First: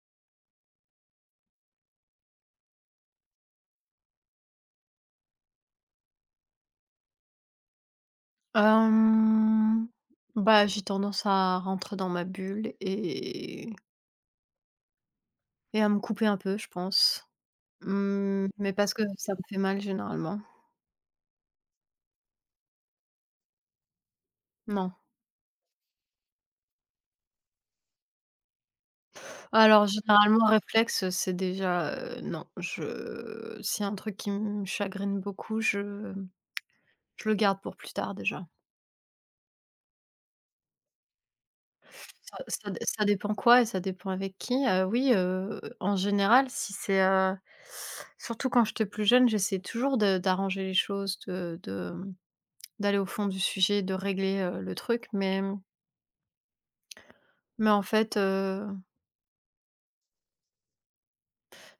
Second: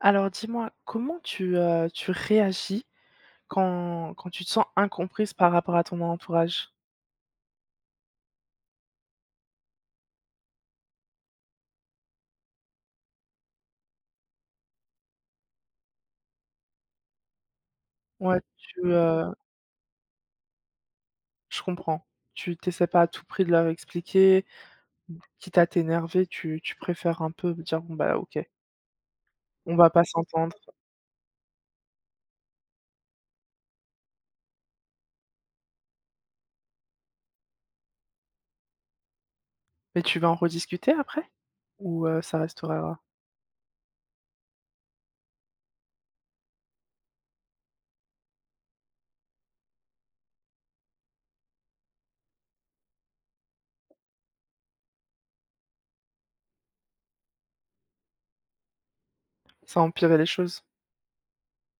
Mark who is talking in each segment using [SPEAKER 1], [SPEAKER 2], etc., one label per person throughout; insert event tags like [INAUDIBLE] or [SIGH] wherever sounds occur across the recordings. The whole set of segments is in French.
[SPEAKER 1] Alors dis-moi, comment tu, tu réagis quand tu te sens incomprise par rapport à ton entourage?
[SPEAKER 2] Hem, Bah, j'ai tendance à rentrer dans ma bulle et à me couper un peu, je pense.
[SPEAKER 1] Ouais,
[SPEAKER 2] Mmh, mais parce que ça me fait mal généralement.
[SPEAKER 1] je comprends. Tu essaies pas à tout prix de leur expliquer,
[SPEAKER 2] Non.
[SPEAKER 1] mmh, quitte à t'énerver, tu préfères un peu dire: «Bon bah, OK, on
[SPEAKER 2] Alors
[SPEAKER 1] va pas
[SPEAKER 2] généralement
[SPEAKER 1] s'entendre».
[SPEAKER 2] réflexe, c'est déjà, non, je s'il y a un truc qui me chagrine beaucoup, je le garde pour plus tard déjà.
[SPEAKER 1] Mais tu vas en rediscuter après? Ou, ça
[SPEAKER 2] Ça ça
[SPEAKER 1] restera
[SPEAKER 2] ça dépend quoi et ça dépend avec qui. Oui, en général, si c'est, surtout quand j'étais plus jeune, j'essayais toujours de d'arranger les choses, de D'aller au fond du sujet, de régler, le truc, mais mais en fait,
[SPEAKER 1] ça a les choses?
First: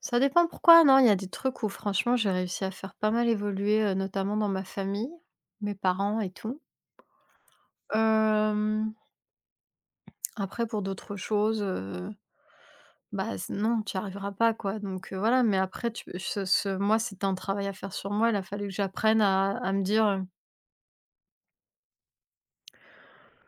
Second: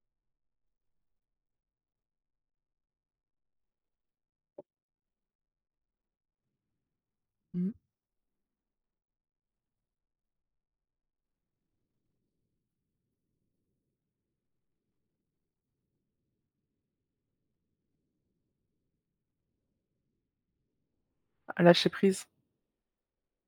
[SPEAKER 2] ça dépend pourquoi, non, il y a des trucs où franchement j'ai réussi à faire pas mal évoluer, notamment dans ma famille, mes parents et tout.
[SPEAKER 1] Mmh.
[SPEAKER 2] Hem, Après pour d'autres choses, bah, c non, tu n'y arriveras pas quoi, donc voilà, mais après tu ce ce moi, c'était un travail à faire sur moi, il a fallu que j'apprenne à me dire.
[SPEAKER 1] Lâcher prise.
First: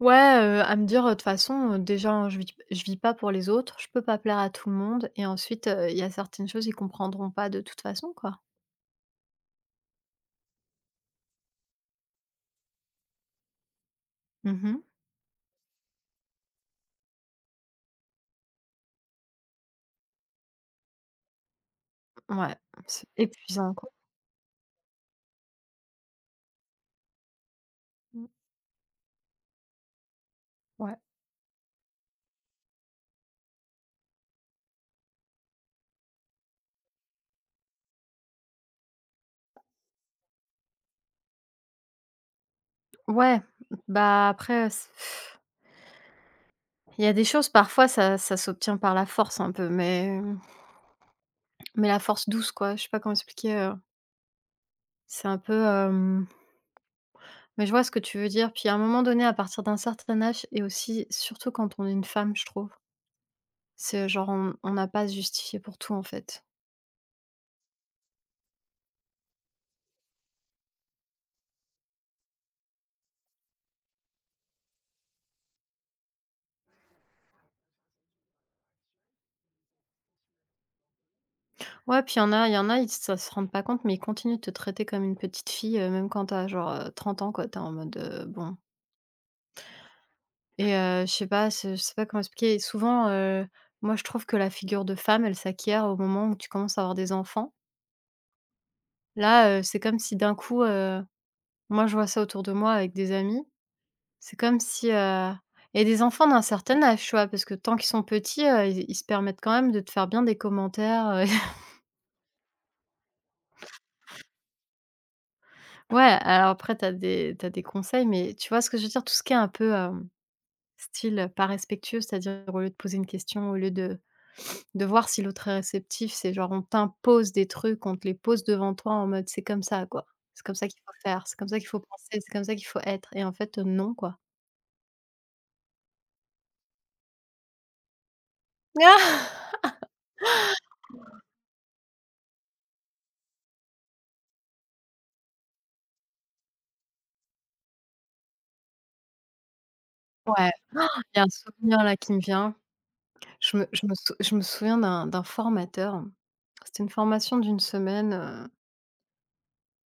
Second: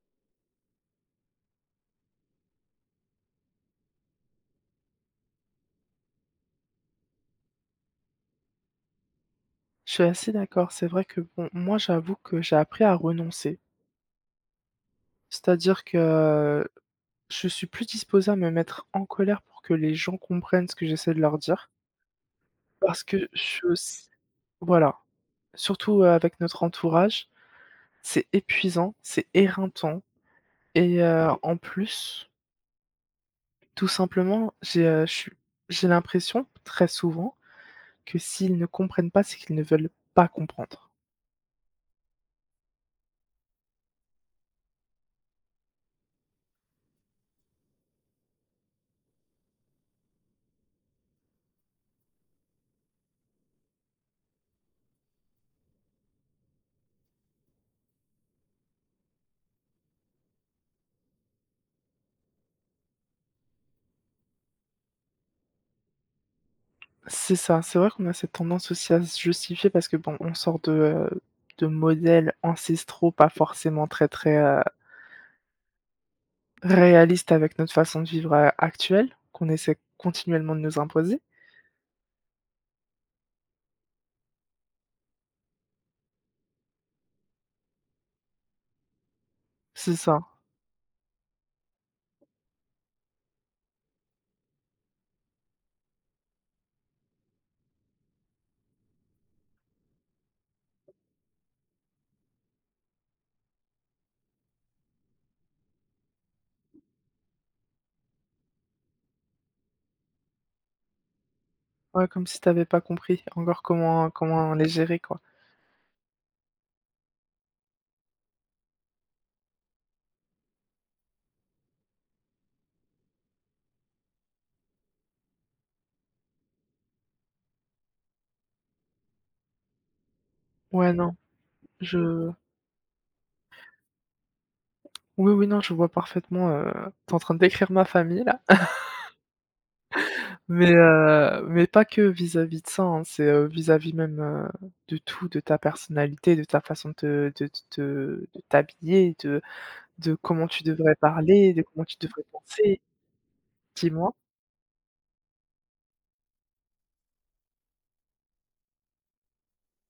[SPEAKER 2] Ouais, à me dire, de toute façon, déjà, hein, je vis pas pour les autres, je peux pas plaire à tout le monde et ensuite, il y a certaines choses, ils comprendront pas de toute façon, quoi.
[SPEAKER 1] Je suis assez d'accord, c'est vrai que bon, moi j'avoue que j'ai appris à renoncer.
[SPEAKER 2] Mmh.
[SPEAKER 1] C'est-à-dire que Je suis plus disposée à me mettre en colère pour que les gens comprennent ce que j'essaie de leur dire,
[SPEAKER 2] Ouais,
[SPEAKER 1] parce
[SPEAKER 2] c'est
[SPEAKER 1] que je
[SPEAKER 2] épuisant, quoi.
[SPEAKER 1] s voilà. Surtout, avec notre entourage,
[SPEAKER 2] Mmh,
[SPEAKER 1] c'est épuisant, c'est éreintant
[SPEAKER 2] ouais.
[SPEAKER 1] et en plus, tout simplement, j'ai, je suis j'ai l'impression, très souvent, que s'ils ne comprennent pas, c'est qu'ils ne veulent pas comprendre.
[SPEAKER 2] Ouais, bah, après, il y a des choses, parfois, ça s'obtient par la force un peu, mais mais la force douce, quoi. Je sais pas comment expliquer, c'est un peu, hem mais je vois ce que tu veux dire. Puis à un moment donné, à partir d'un certain âge et aussi, surtout quand on est une femme, je trouve. C'est genre on n'a pas à se justifier pour tout, en fait.
[SPEAKER 1] C'est ça, c'est vrai qu'on a cette tendance aussi à se justifier parce que bon, on sort de modèles ancestraux pas forcément très, très, réalistes avec notre façon de vivre, actuelle, qu'on essaie continuellement de nous imposer.
[SPEAKER 2] Ouais, puis il y en a, ils ça se rendent pas compte, mais ils continuent de te traiter comme une petite fille, même quand t'as genre, 30 ans, quoi. T'es en mode, bon,
[SPEAKER 1] C'est ça.
[SPEAKER 2] et je sais pas, c'est je sais pas comment expliquer. Et souvent, moi, je trouve que la figure de femme, elle s'acquiert au moment où tu commences à avoir des enfants. Là, c'est comme si d'un coup, moi, je vois ça autour de moi avec des amis, c'est comme si, et des enfants d'un certain âge, tu vois? Parce que tant qu'ils sont petits, ils se permettent quand même de te faire bien des commentaires.
[SPEAKER 1] Ouais, comme si t'avais pas compris encore comment les gérer, quoi.
[SPEAKER 2] Ouais, alors après t'as des conseils, mais tu vois ce que je veux dire? Tout ce qui est un peu, style, pas respectueux, c'est-à-dire au lieu de poser une question, au lieu de voir si l'autre est réceptif, c'est genre on t'impose des trucs, on te les pose devant toi en mode: «C'est comme ça quoi, c'est comme ça qu'il
[SPEAKER 1] Ouais,
[SPEAKER 2] faut
[SPEAKER 1] non,
[SPEAKER 2] faire, c'est comme ça qu'il faut penser,
[SPEAKER 1] je
[SPEAKER 2] c'est comme ça qu'il faut être» et en fait, non quoi.
[SPEAKER 1] oui, oui, non, je vois parfaitement, tu en train de décrire ma famille là.
[SPEAKER 2] Ah,
[SPEAKER 1] Mais pas que vis-à-vis de ça, hein, vis-à-vis même, de tout, de ta personnalité, de ta façon de te de te de t'habiller, de comment
[SPEAKER 2] ouais,
[SPEAKER 1] tu devrais
[SPEAKER 2] il y a un
[SPEAKER 1] parler, de
[SPEAKER 2] souvenir
[SPEAKER 1] comment tu
[SPEAKER 2] là qui me
[SPEAKER 1] devrais
[SPEAKER 2] vient.
[SPEAKER 1] penser.
[SPEAKER 2] Je me je me sou
[SPEAKER 1] Dis-moi?
[SPEAKER 2] je me souviens d'un formateur, c'était une formation d'une semaine,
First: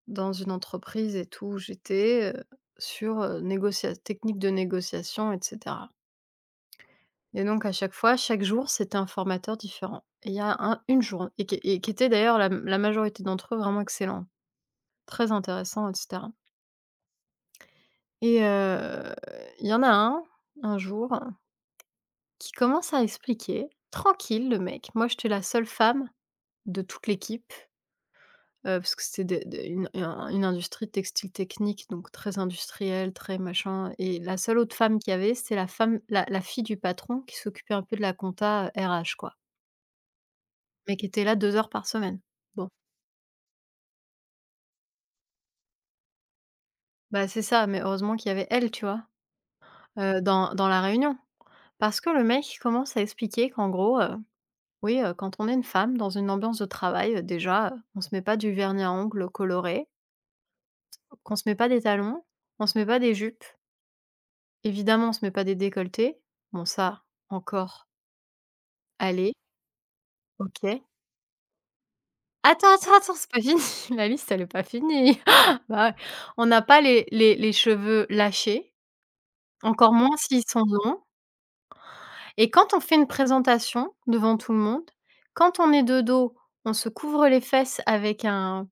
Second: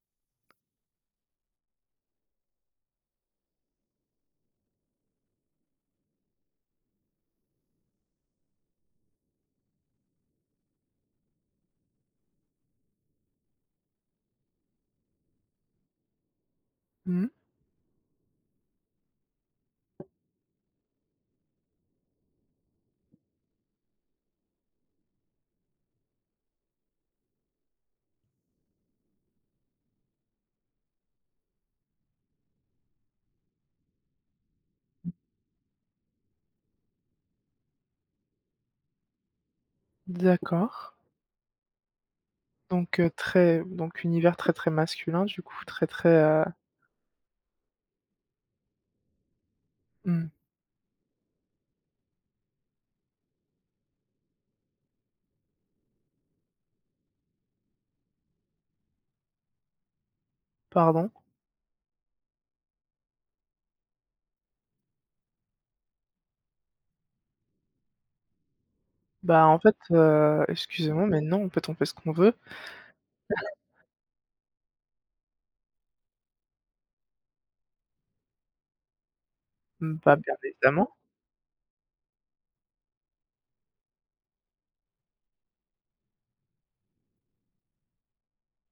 [SPEAKER 2] dans une entreprise et tout, où j'étais, sur, négocia technique de négociation et cetera, et donc à chaque fois, chaque jour, c'était un formateur différent et il y a un une journée et qui était d'ailleurs, la majorité d'entre eux vraiment excellents, très intéressants et cetera,
[SPEAKER 1] Mmh.
[SPEAKER 2] et il y en a un jour, qui commence à expliquer, tranquille le mec. Moi, j'étais la seule femme de toute l'équipe. Parce que c'était des une un une industrie textile technique, donc très industrielle, très machin, et la seule autre femme qu'il y avait, c'était la femme la fille du patron qui s'occupait un peu de la compta, RH quoi,
[SPEAKER 1] D'accord.
[SPEAKER 2] mais qui était là 2 heures par semaine. Bon,
[SPEAKER 1] Donc très donc univers très, très masculin du coup, très, très, heu
[SPEAKER 2] bah, c'est ça, mais heureusement qu'il y avait elle, tu vois?
[SPEAKER 1] mmh,
[SPEAKER 2] Dans la réunion. Parce que le mec commence à expliquer qu'en gros, oui, quand on est une femme dans une ambiance de travail, déjà, on se met pas du vernis à ongles coloré,
[SPEAKER 1] pardon?
[SPEAKER 2] qu'on se met pas des talons, on se met pas des jupes, évidemment, on se met pas des décolletés. Bon ça, encore, allez,
[SPEAKER 1] Bah, en fait,
[SPEAKER 2] OK.
[SPEAKER 1] excusez-moi, mais non, on peut tomber ce qu'on veut.
[SPEAKER 2] Attends, attends, attends, c'est pas fini, [LAUGHS] la liste elle est pas finie. [GASPS] [LAUGHS] Bah ouais. On n'a pas les cheveux lâchés, encore
[SPEAKER 1] Mmh,
[SPEAKER 2] moins
[SPEAKER 1] bah, bien
[SPEAKER 2] s'ils sont
[SPEAKER 1] évidemment,
[SPEAKER 2] longs, et quand on fait une présentation devant tout le monde, quand on est de dos, on se couvre les fesses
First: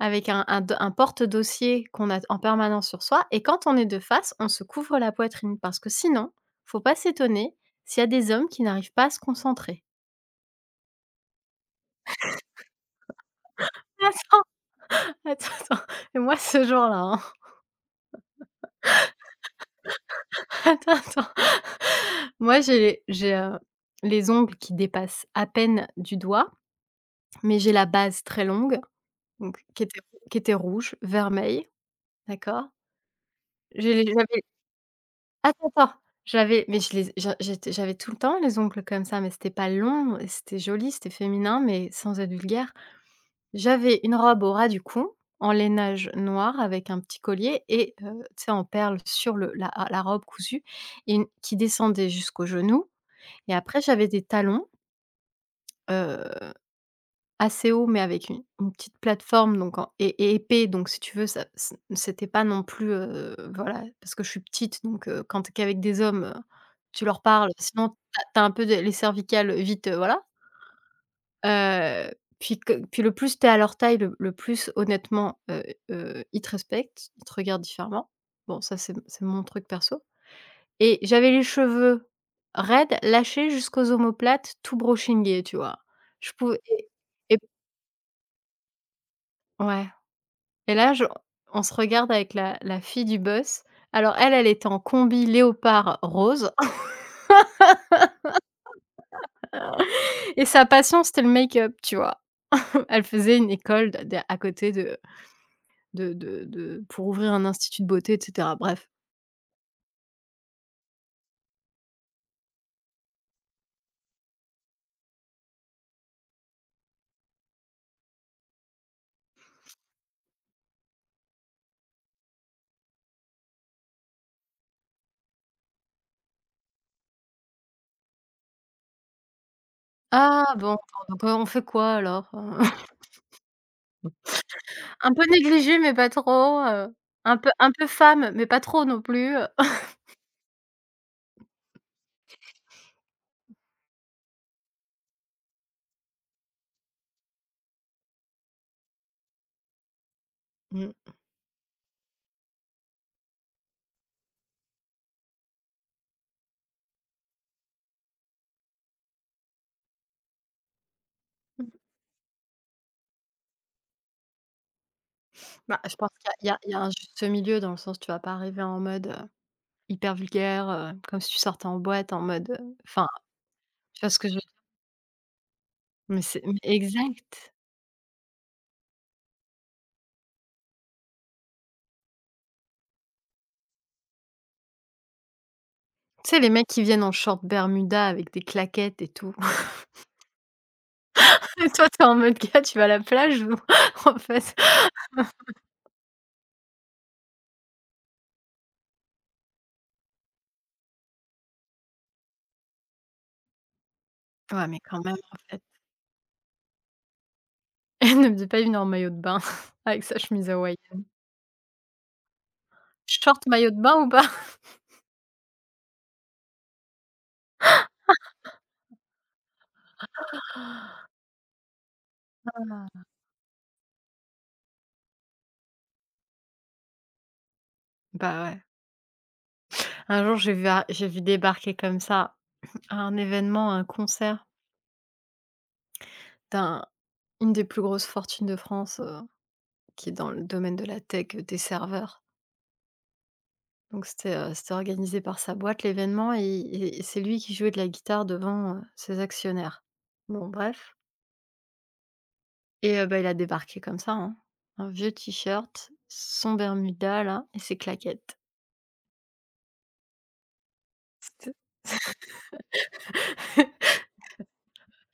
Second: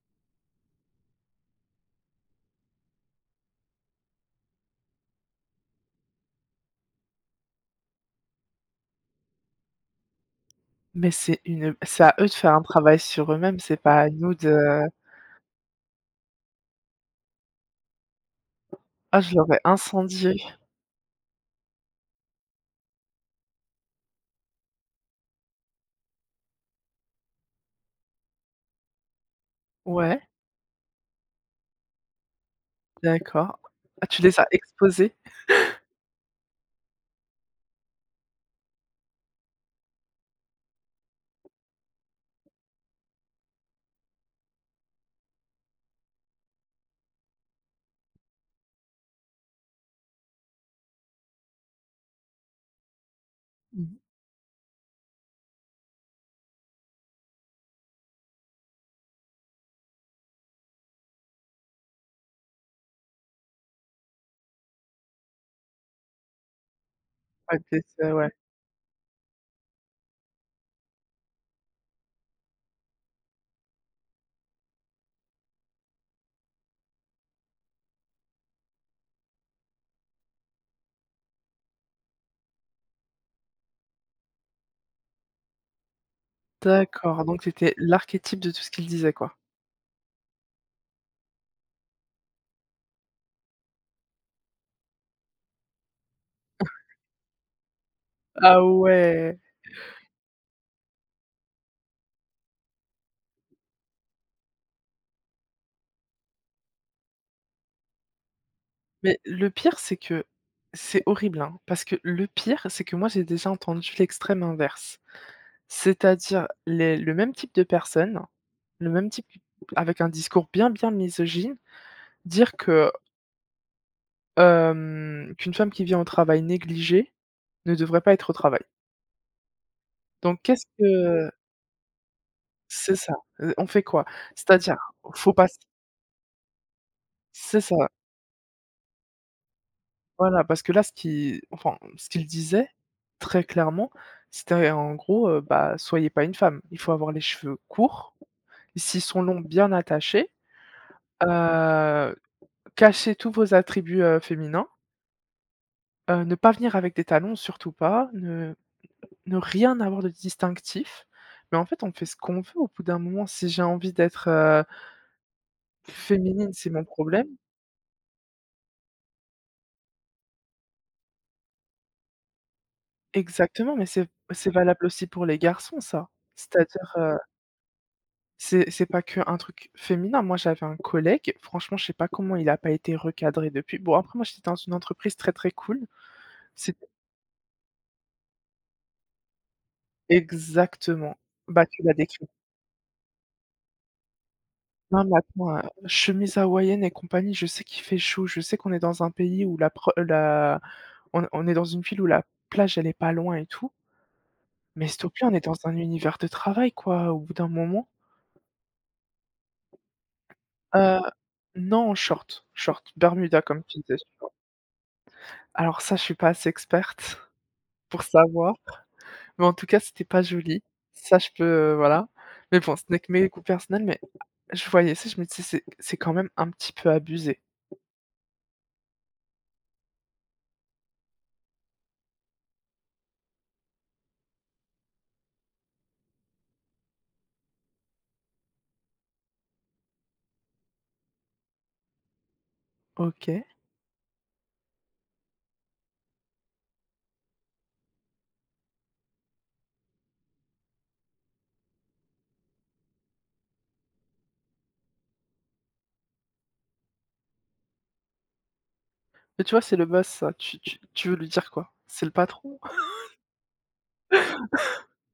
[SPEAKER 2] avec un d un porte-dossier qu'on a en permanence sur soi, et quand on est de face, on se couvre la poitrine parce que sinon, faut pas s'étonner s'il y a des hommes qui n'arrivent pas à se concentrer.
[SPEAKER 1] mais c'est à eux de faire un travail sur eux-mêmes, c'est pas à nous
[SPEAKER 2] Attends,
[SPEAKER 1] de.
[SPEAKER 2] attends, attends, et moi ce jour-là, hein,
[SPEAKER 1] Ah, je l'aurais incendié.
[SPEAKER 2] [LAUGHS] attends, attends, moi j'ai, les ongles qui dépassent à peine du doigt, mais j'ai la base très longue, donc qui était
[SPEAKER 1] Ouais,
[SPEAKER 2] qui était rouge, vermeil, d'accord?
[SPEAKER 1] d'accord.
[SPEAKER 2] J'ai
[SPEAKER 1] Ah,
[SPEAKER 2] les
[SPEAKER 1] tu les
[SPEAKER 2] j'avais
[SPEAKER 1] as exposés?
[SPEAKER 2] attends, attends, j'avais mais je les j'a j'étais j'avais tout le temps les ongles comme ça, mais c'était pas long, et c'était joli, c'était féminin, mais sans être vulgaire. J'avais une robe au ras du cou, en lainage noir avec un petit collier, et tu sais, en perles sur le la robe cousue, et une qui descendait jusqu'aux genoux, et après
[SPEAKER 1] Mmh.
[SPEAKER 2] j'avais des talons, heu, assez hauts mais avec une petite plateforme, donc en et épais, donc si tu veux, ça ce c'était pas non plus, voilà, parce que je suis petite, donc quand tu qu'avec des hommes, tu leur parles
[SPEAKER 1] Ouais, tu
[SPEAKER 2] sinon
[SPEAKER 1] es ouais.
[SPEAKER 2] t'as as un peu de les cervicales, vite, voilà. Heu, Puis le plus tu es à leur taille, le plus honnêtement, ils te respectent, ils te regardent différemment. Bon, ça, c'est mon truc perso, et j'avais les cheveux raides, lâchés jusqu'aux omoplates, tout brochingés, tu vois? Je pouvais.
[SPEAKER 1] D'accord,
[SPEAKER 2] Et
[SPEAKER 1] donc tu étais l'archétype de tout ce qu'il disait, quoi.
[SPEAKER 2] ouais et là je On se regarde avec la fille du boss. Alors elle, elle était en combi léopard rose. [LAUGHS]
[SPEAKER 1] Ah ouais!
[SPEAKER 2] Et sa passion, c'était le make-up, tu vois? Elle faisait une école d d à côté de pour ouvrir un institut de beauté et cetera, bref.
[SPEAKER 1] Mais le pire, c'est horrible, hein, parce que le pire, c'est que moi, j'ai déjà entendu l'extrême inverse. C'est-à-dire les le même type de personne, le même type avec un discours bien, bien misogyne, dire que, hem, qu'une femme qui vient au travail négligée ne devrait pas être au travail. Donc
[SPEAKER 2] Ah
[SPEAKER 1] qu'est-ce
[SPEAKER 2] bon, donc
[SPEAKER 1] que.
[SPEAKER 2] on fait quoi alors? [LAUGHS]
[SPEAKER 1] C'est ça, on fait quoi? C'est-à-dire,
[SPEAKER 2] Un peu
[SPEAKER 1] faut pas s
[SPEAKER 2] négligé mais pas trop, un peu
[SPEAKER 1] c'est ça,
[SPEAKER 2] femme mais pas trop non plus.
[SPEAKER 1] voilà, parce que là, ce qu'il disait, très clairement, c'était en gros, bah, soyez pas une femme. Il faut avoir les cheveux courts, s'ils sont longs, bien attachés,
[SPEAKER 2] Mmh.
[SPEAKER 1] heu, cachez tous vos attributs, féminins, ne pas venir avec des talons, surtout pas, ne rien avoir de distinctif. Mais en fait, on fait ce qu'on veut au bout d'un moment. Si j'ai envie d'être,
[SPEAKER 2] Bah, je pense qu'il y a il
[SPEAKER 1] féminine,
[SPEAKER 2] y a
[SPEAKER 1] c'est
[SPEAKER 2] il y a
[SPEAKER 1] mon
[SPEAKER 2] un juste
[SPEAKER 1] problème.
[SPEAKER 2] milieu dans le sens, tu vas pas arriver en mode, hyper vulgaire, comme si tu sortais en boîte en mode, enfin,
[SPEAKER 1] Exactement, mais
[SPEAKER 2] tu vois ce que je veux dire?
[SPEAKER 1] c'est valable aussi pour les garçons ça.
[SPEAKER 2] Mais c'est, mais
[SPEAKER 1] C'est-à-dire,
[SPEAKER 2] exact.
[SPEAKER 1] c'est pas que un truc féminin. Moi, j'avais un collègue, franchement, je sais pas comment il a pas été recadré depuis. Bon, après moi, j'étais dans une entreprise très, très cool.
[SPEAKER 2] Tu sais, les mecs
[SPEAKER 1] C'est
[SPEAKER 2] qui viennent en short bermuda avec des claquettes et tout. [LAUGHS]
[SPEAKER 1] exactement. Bah,
[SPEAKER 2] Et
[SPEAKER 1] tu
[SPEAKER 2] toi,
[SPEAKER 1] l'as
[SPEAKER 2] t'es en
[SPEAKER 1] décrit.
[SPEAKER 2] mode: «Gars, tu vas à la plage ou [LAUGHS] en fait?»
[SPEAKER 1] Non, mais attends, chemise hawaïenne et compagnie, je sais qu'il fait chaud, je sais qu'on est dans un pays où la pro la on est dans une ville où la plage, elle est pas loin et tout,
[SPEAKER 2] Ouais, mais
[SPEAKER 1] mais s'il
[SPEAKER 2] quand
[SPEAKER 1] te
[SPEAKER 2] même,
[SPEAKER 1] plaît, on
[SPEAKER 2] en
[SPEAKER 1] est dans
[SPEAKER 2] fait.
[SPEAKER 1] un univers de travail quoi, au bout d'un moment.
[SPEAKER 2] [LAUGHS] Elle ne faisait pas une en maillot de bain [LAUGHS] avec sa chemise
[SPEAKER 1] Euh,
[SPEAKER 2] hawaïenne.
[SPEAKER 1] Non, short, bermuda
[SPEAKER 2] Short
[SPEAKER 1] comme
[SPEAKER 2] maillot
[SPEAKER 1] tu
[SPEAKER 2] de bain
[SPEAKER 1] disais.
[SPEAKER 2] ou pas?
[SPEAKER 1] Alors ça, je suis pas assez experte [LAUGHS] pour savoir, mais en tout cas, c'était pas joli. Ça, je peux, voilà. Mais bon, ce n'est
[SPEAKER 2] Ah.
[SPEAKER 1] que mes goûts personnels, mais je voyais ça, je me disais: c'est quand même un petit peu abusé».
[SPEAKER 2] Bah, ouais. Un jour, j'ai vu débarquer comme ça à un événement, un concert d'un une des plus grosses fortunes de France, qui est dans le domaine de la tech, des serveurs.
[SPEAKER 1] OK.
[SPEAKER 2] Donc c'était, c'était organisé par sa boîte, l'événement, et c'est lui qui jouait de la guitare devant, ses actionnaires. Bon, bref, et bah, il a débarqué comme ça, hein. Un vieux t-shirt, son bermuda là et ses claquettes.
[SPEAKER 1] Mais tu vois, c'est le boss ça, tu veux lui dire quoi? C'est le patron.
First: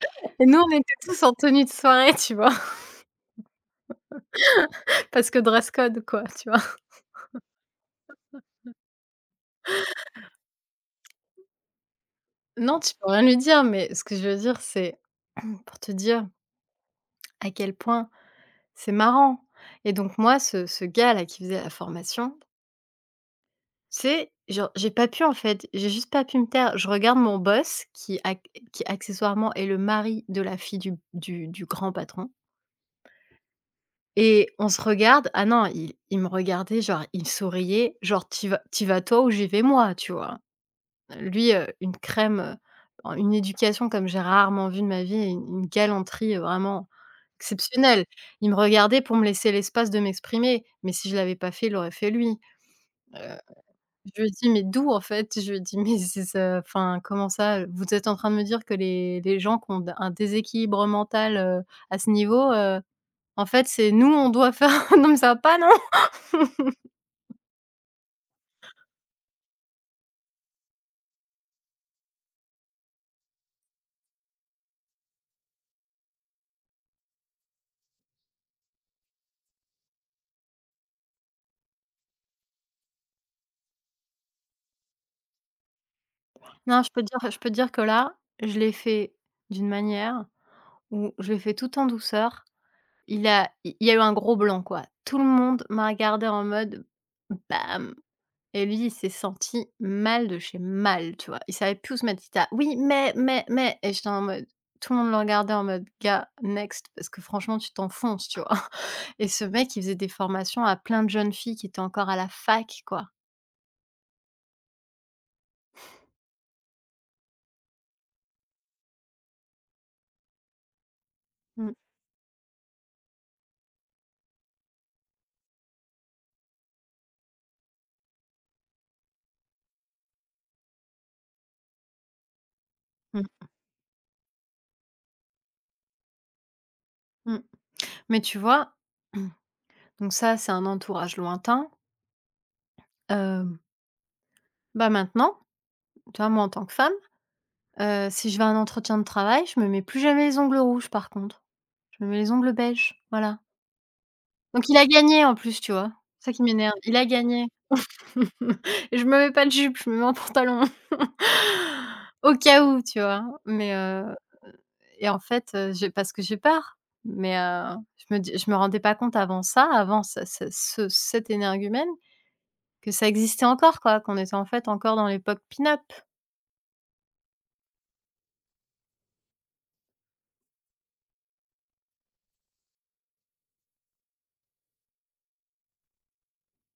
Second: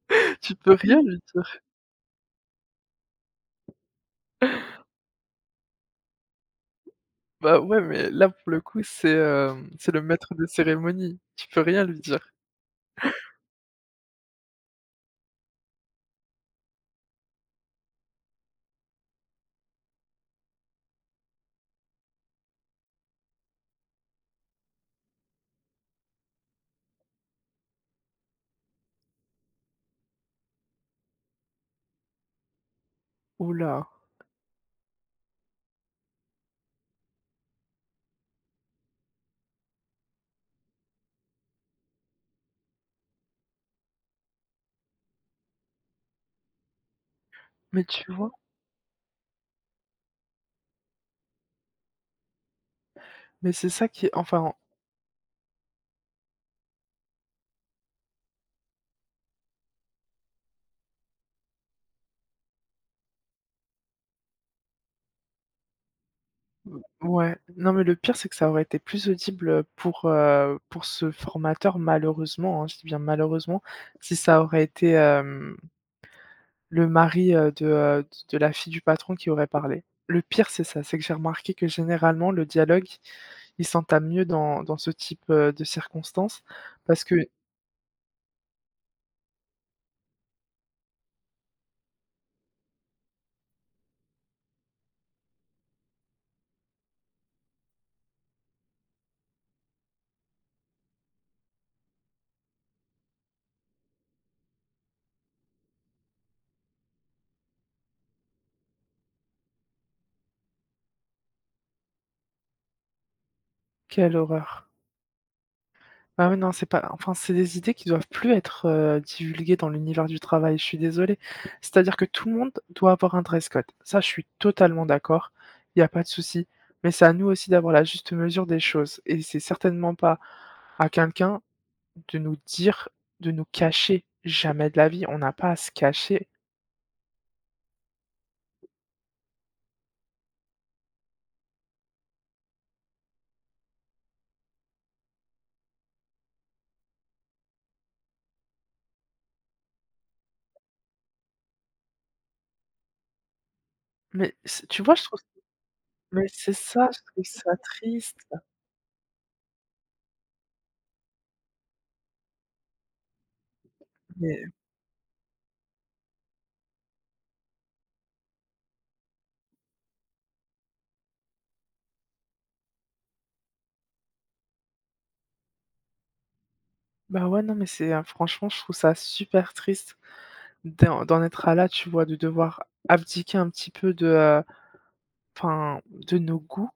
[SPEAKER 1] [LAUGHS]
[SPEAKER 2] Et
[SPEAKER 1] Tu
[SPEAKER 2] nous, on
[SPEAKER 1] peux
[SPEAKER 2] était
[SPEAKER 1] rien lui
[SPEAKER 2] tous en
[SPEAKER 1] dire.
[SPEAKER 2] tenue de soirée, tu vois? [LAUGHS] Parce que dress code, quoi, tu vois?
[SPEAKER 1] Bah, ouais, mais là, pour le coup, c'est le maître de cérémonie. Tu peux rien lui dire.
[SPEAKER 2] Non, tu peux rien lui dire, mais ce que je veux dire, c'est, pour te dire à quel point c'est marrant, et donc moi, ce gars-là qui faisait la formation, tu sais, genre, j'ai pas pu, en fait, j'ai juste pas pu me taire. Je regarde mon boss qui accessoirement est le mari de la fille du grand patron,
[SPEAKER 1] Ouh là,
[SPEAKER 2] et on se regarde. Ah non, il me regardait, genre, il souriait, genre: «Tu vas, tu vas toi ou j'y vais moi», tu vois? Lui, une crème, une éducation comme j'ai rarement vu de ma vie, et une galanterie, vraiment
[SPEAKER 1] mais tu
[SPEAKER 2] exceptionnelle.
[SPEAKER 1] vois?
[SPEAKER 2] Il me regardait pour me laisser l'espace de m'exprimer, mais si je l'avais pas fait, il l'aurait fait lui. Heu,
[SPEAKER 1] Mais c'est ça qui est
[SPEAKER 2] je lui dis:
[SPEAKER 1] enfin,
[SPEAKER 2] «Mais d'où en fait?» Je lui dis: «Mais c'est ça, enfin, comment ça? Vous êtes en train de me dire que les gens qui ont d un déséquilibre mental, à ce niveau, en fait, c'est nous, on doit faire [LAUGHS] non, mais ça va pas, non?»
[SPEAKER 1] ouais. Non, mais le pire, c'est que ça aurait été plus audible, pour ce formateur, malheureusement, hein, je dis bien malheureusement, si ça aurait été, hem, le mari, de la fille du patron qui aurait parlé. Le pire, c'est ça, c'est que j'ai remarqué que généralement, le dialogue, il s'entame mieux dans ce type, de circonstances
[SPEAKER 2] Non, je peux
[SPEAKER 1] parce
[SPEAKER 2] te
[SPEAKER 1] que.
[SPEAKER 2] dire, je peux te dire que là, je l'ai fait d'une manière où je l'ai fait tout en douceur. Il a, il y a eu un gros blanc, quoi. Tout le monde m'a regardée en mode: «Bam!» Et lui, il s'est senti mal de chez mal, tu vois? Il savait plus où se mettre. Il était là: «Oui, mais», et j'étais en mode, tout le monde le regardait en mode: «Gars, next, parce que franchement, tu t'enfonces», tu vois? [LAUGHS] Et ce mec, il faisait des formations à plein de jeunes filles qui étaient encore à la fac, quoi.
[SPEAKER 1] Quelle horreur! Ah ouais, non, c'est pas enfin, c'est des idées qui doivent plus être, divulguées dans l'univers du travail, je suis désolée.
[SPEAKER 2] Mmh,
[SPEAKER 1] C'est-à-dire que tout le monde doit avoir un dress code. Ça, je suis totalement d'accord, il n'y a pas de souci, mais c'est à nous aussi d'avoir la juste mesure des choses et c'est certainement pas à quelqu'un de nous dire de
[SPEAKER 2] mmh,
[SPEAKER 1] nous cacher. Jamais de la vie, on n'a pas à se cacher.
[SPEAKER 2] mmh. Mais tu vois? [CLEARS THROAT] Donc ça, c'est un entourage lointain. Hem, Bah, maintenant, tu vois, moi, en tant que femme, si je vais à un entretien de travail, je me mets plus jamais les ongles rouges, par contre. Je me mets les ongles beiges, voilà.
[SPEAKER 1] Mais c'est
[SPEAKER 2] Donc il
[SPEAKER 1] tu
[SPEAKER 2] a
[SPEAKER 1] vois, je trouve
[SPEAKER 2] gagné en plus, tu vois?
[SPEAKER 1] mais
[SPEAKER 2] C'est ça qui
[SPEAKER 1] c'est
[SPEAKER 2] m'énerve.
[SPEAKER 1] ça,
[SPEAKER 2] Il
[SPEAKER 1] je
[SPEAKER 2] a
[SPEAKER 1] trouve
[SPEAKER 2] gagné.
[SPEAKER 1] ça triste.
[SPEAKER 2] [LAUGHS] Et je me mets pas de jupe, je me mets un pantalon. [LAUGHS] Au cas où, tu vois? Mais, heu,
[SPEAKER 1] Mais
[SPEAKER 2] et en fait, j'ai, parce que j'ai peur. Mais, je me dis, je me rendais pas compte avant ça, avant ce ce ce cet énergumène, que ça existait encore quoi, qu'on était en fait encore dans l'époque pin-up.
[SPEAKER 1] bah, ouais, non, mais c'est, franchement, je trouve ça super triste d'en être à là, tu vois, de devoir abdiquer un petit peu enfin, de nos goûts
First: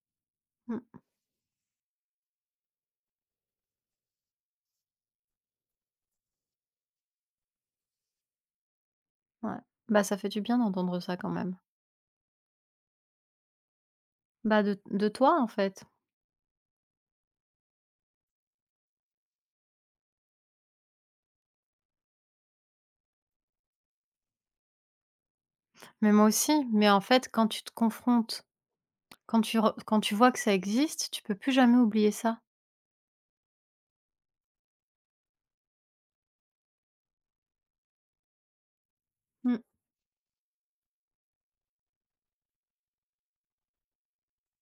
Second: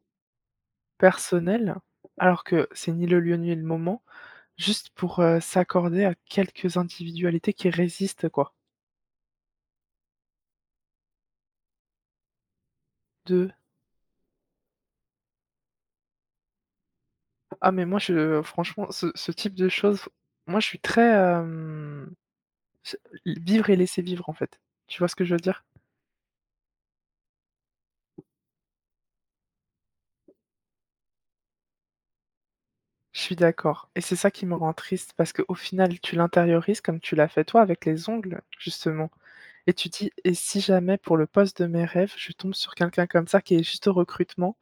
[SPEAKER 2] Mmh,
[SPEAKER 1] personnels, alors que c'est ni le lieu, ni le moment, juste pour, s'accorder à quelques individualités qui résistent, quoi.
[SPEAKER 2] ouais. Bah, ça fait du bien d'entendre ça quand même.
[SPEAKER 1] De:
[SPEAKER 2] Bah, de toi, en fait.
[SPEAKER 1] «Ah mais moi je franchement ce type de choses, moi je suis très, hem, ce vivre et laisser vivre en fait». Tu vois ce que je veux dire?
[SPEAKER 2] Mais moi aussi, mais en fait, quand tu te confrontes, quand tu re quand tu vois que ça existe, tu peux plus jamais oublier ça.
[SPEAKER 1] Je suis d'accord et c'est ça qui me rend triste parce qu'au final tu l'intériorises comme tu l'as fait toi avec les ongles, justement
[SPEAKER 2] Mmh.
[SPEAKER 1] et tu dis: «Et si jamais pour le poste de mes rêves, je tombe sur quelqu'un comme ça qui est juste au recrutement?»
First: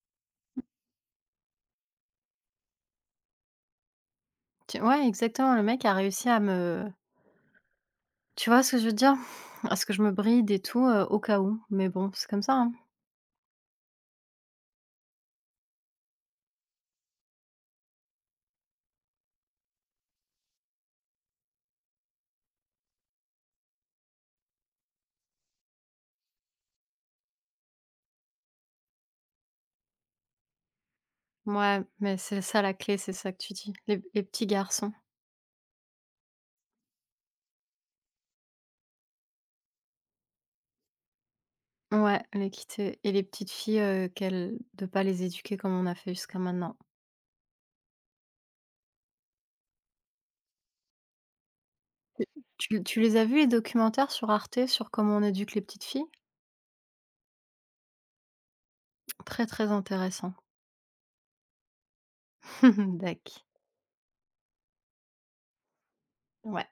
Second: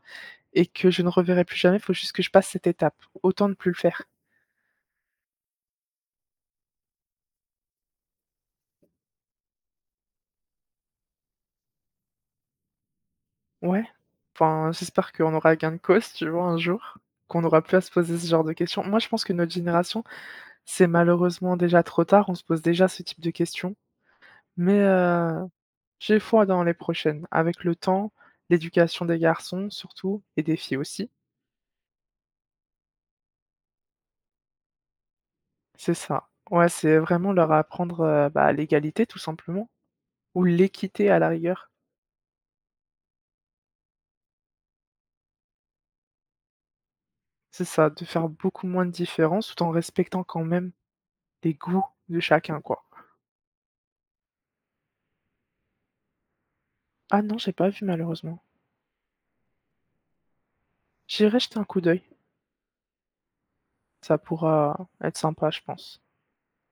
[SPEAKER 1] Et que je ne reverrai plus jamais, il faut juste que je passe cette étape. Autant ne plus le faire.
[SPEAKER 2] Tu, ouais, exactement, le mec a réussi à me, tu vois ce que je veux dire? [LAUGHS] À ce que je me bride et tout, au cas où, mais bon, c'est comme ça, hein.
[SPEAKER 1] Ouais. Enfin, j'espère qu'on aura gain de cause, tu vois, un jour, qu'on n'aura plus à se poser ce genre de questions. Moi, je pense que notre génération, c'est malheureusement déjà trop tard, on se pose déjà ce type de questions. Mais, j'ai foi dans les prochaines. Avec le temps, l'éducation des garçons surtout et des filles aussi.
[SPEAKER 2] Mouais, mais c'est ça la clé, c'est ça que tu dis. Les petits garçons.
[SPEAKER 1] C'est ça. Ouais, c'est vraiment leur apprendre, bah, l'égalité tout simplement ou l'équité à la rigueur.
[SPEAKER 2] Ouais, les quitter et les petites filles, qu'elles de pas les éduquer comme on a fait jusqu'à maintenant.
[SPEAKER 1] C'est ça, de faire beaucoup moins de différence tout en respectant quand même les goûts de chacun,
[SPEAKER 2] Tu
[SPEAKER 1] quoi.
[SPEAKER 2] tu les as vus les documentaires sur Arte, sur comment on éduque les petites filles?
[SPEAKER 1] Ah non, j'ai pas vu malheureusement.
[SPEAKER 2] Très, très intéressant.
[SPEAKER 1] J'irai jeter un coup d'œil,
[SPEAKER 2] [LAUGHS] Dak.
[SPEAKER 1] ça pourra être sympa, je pense.
[SPEAKER 2] Ouais.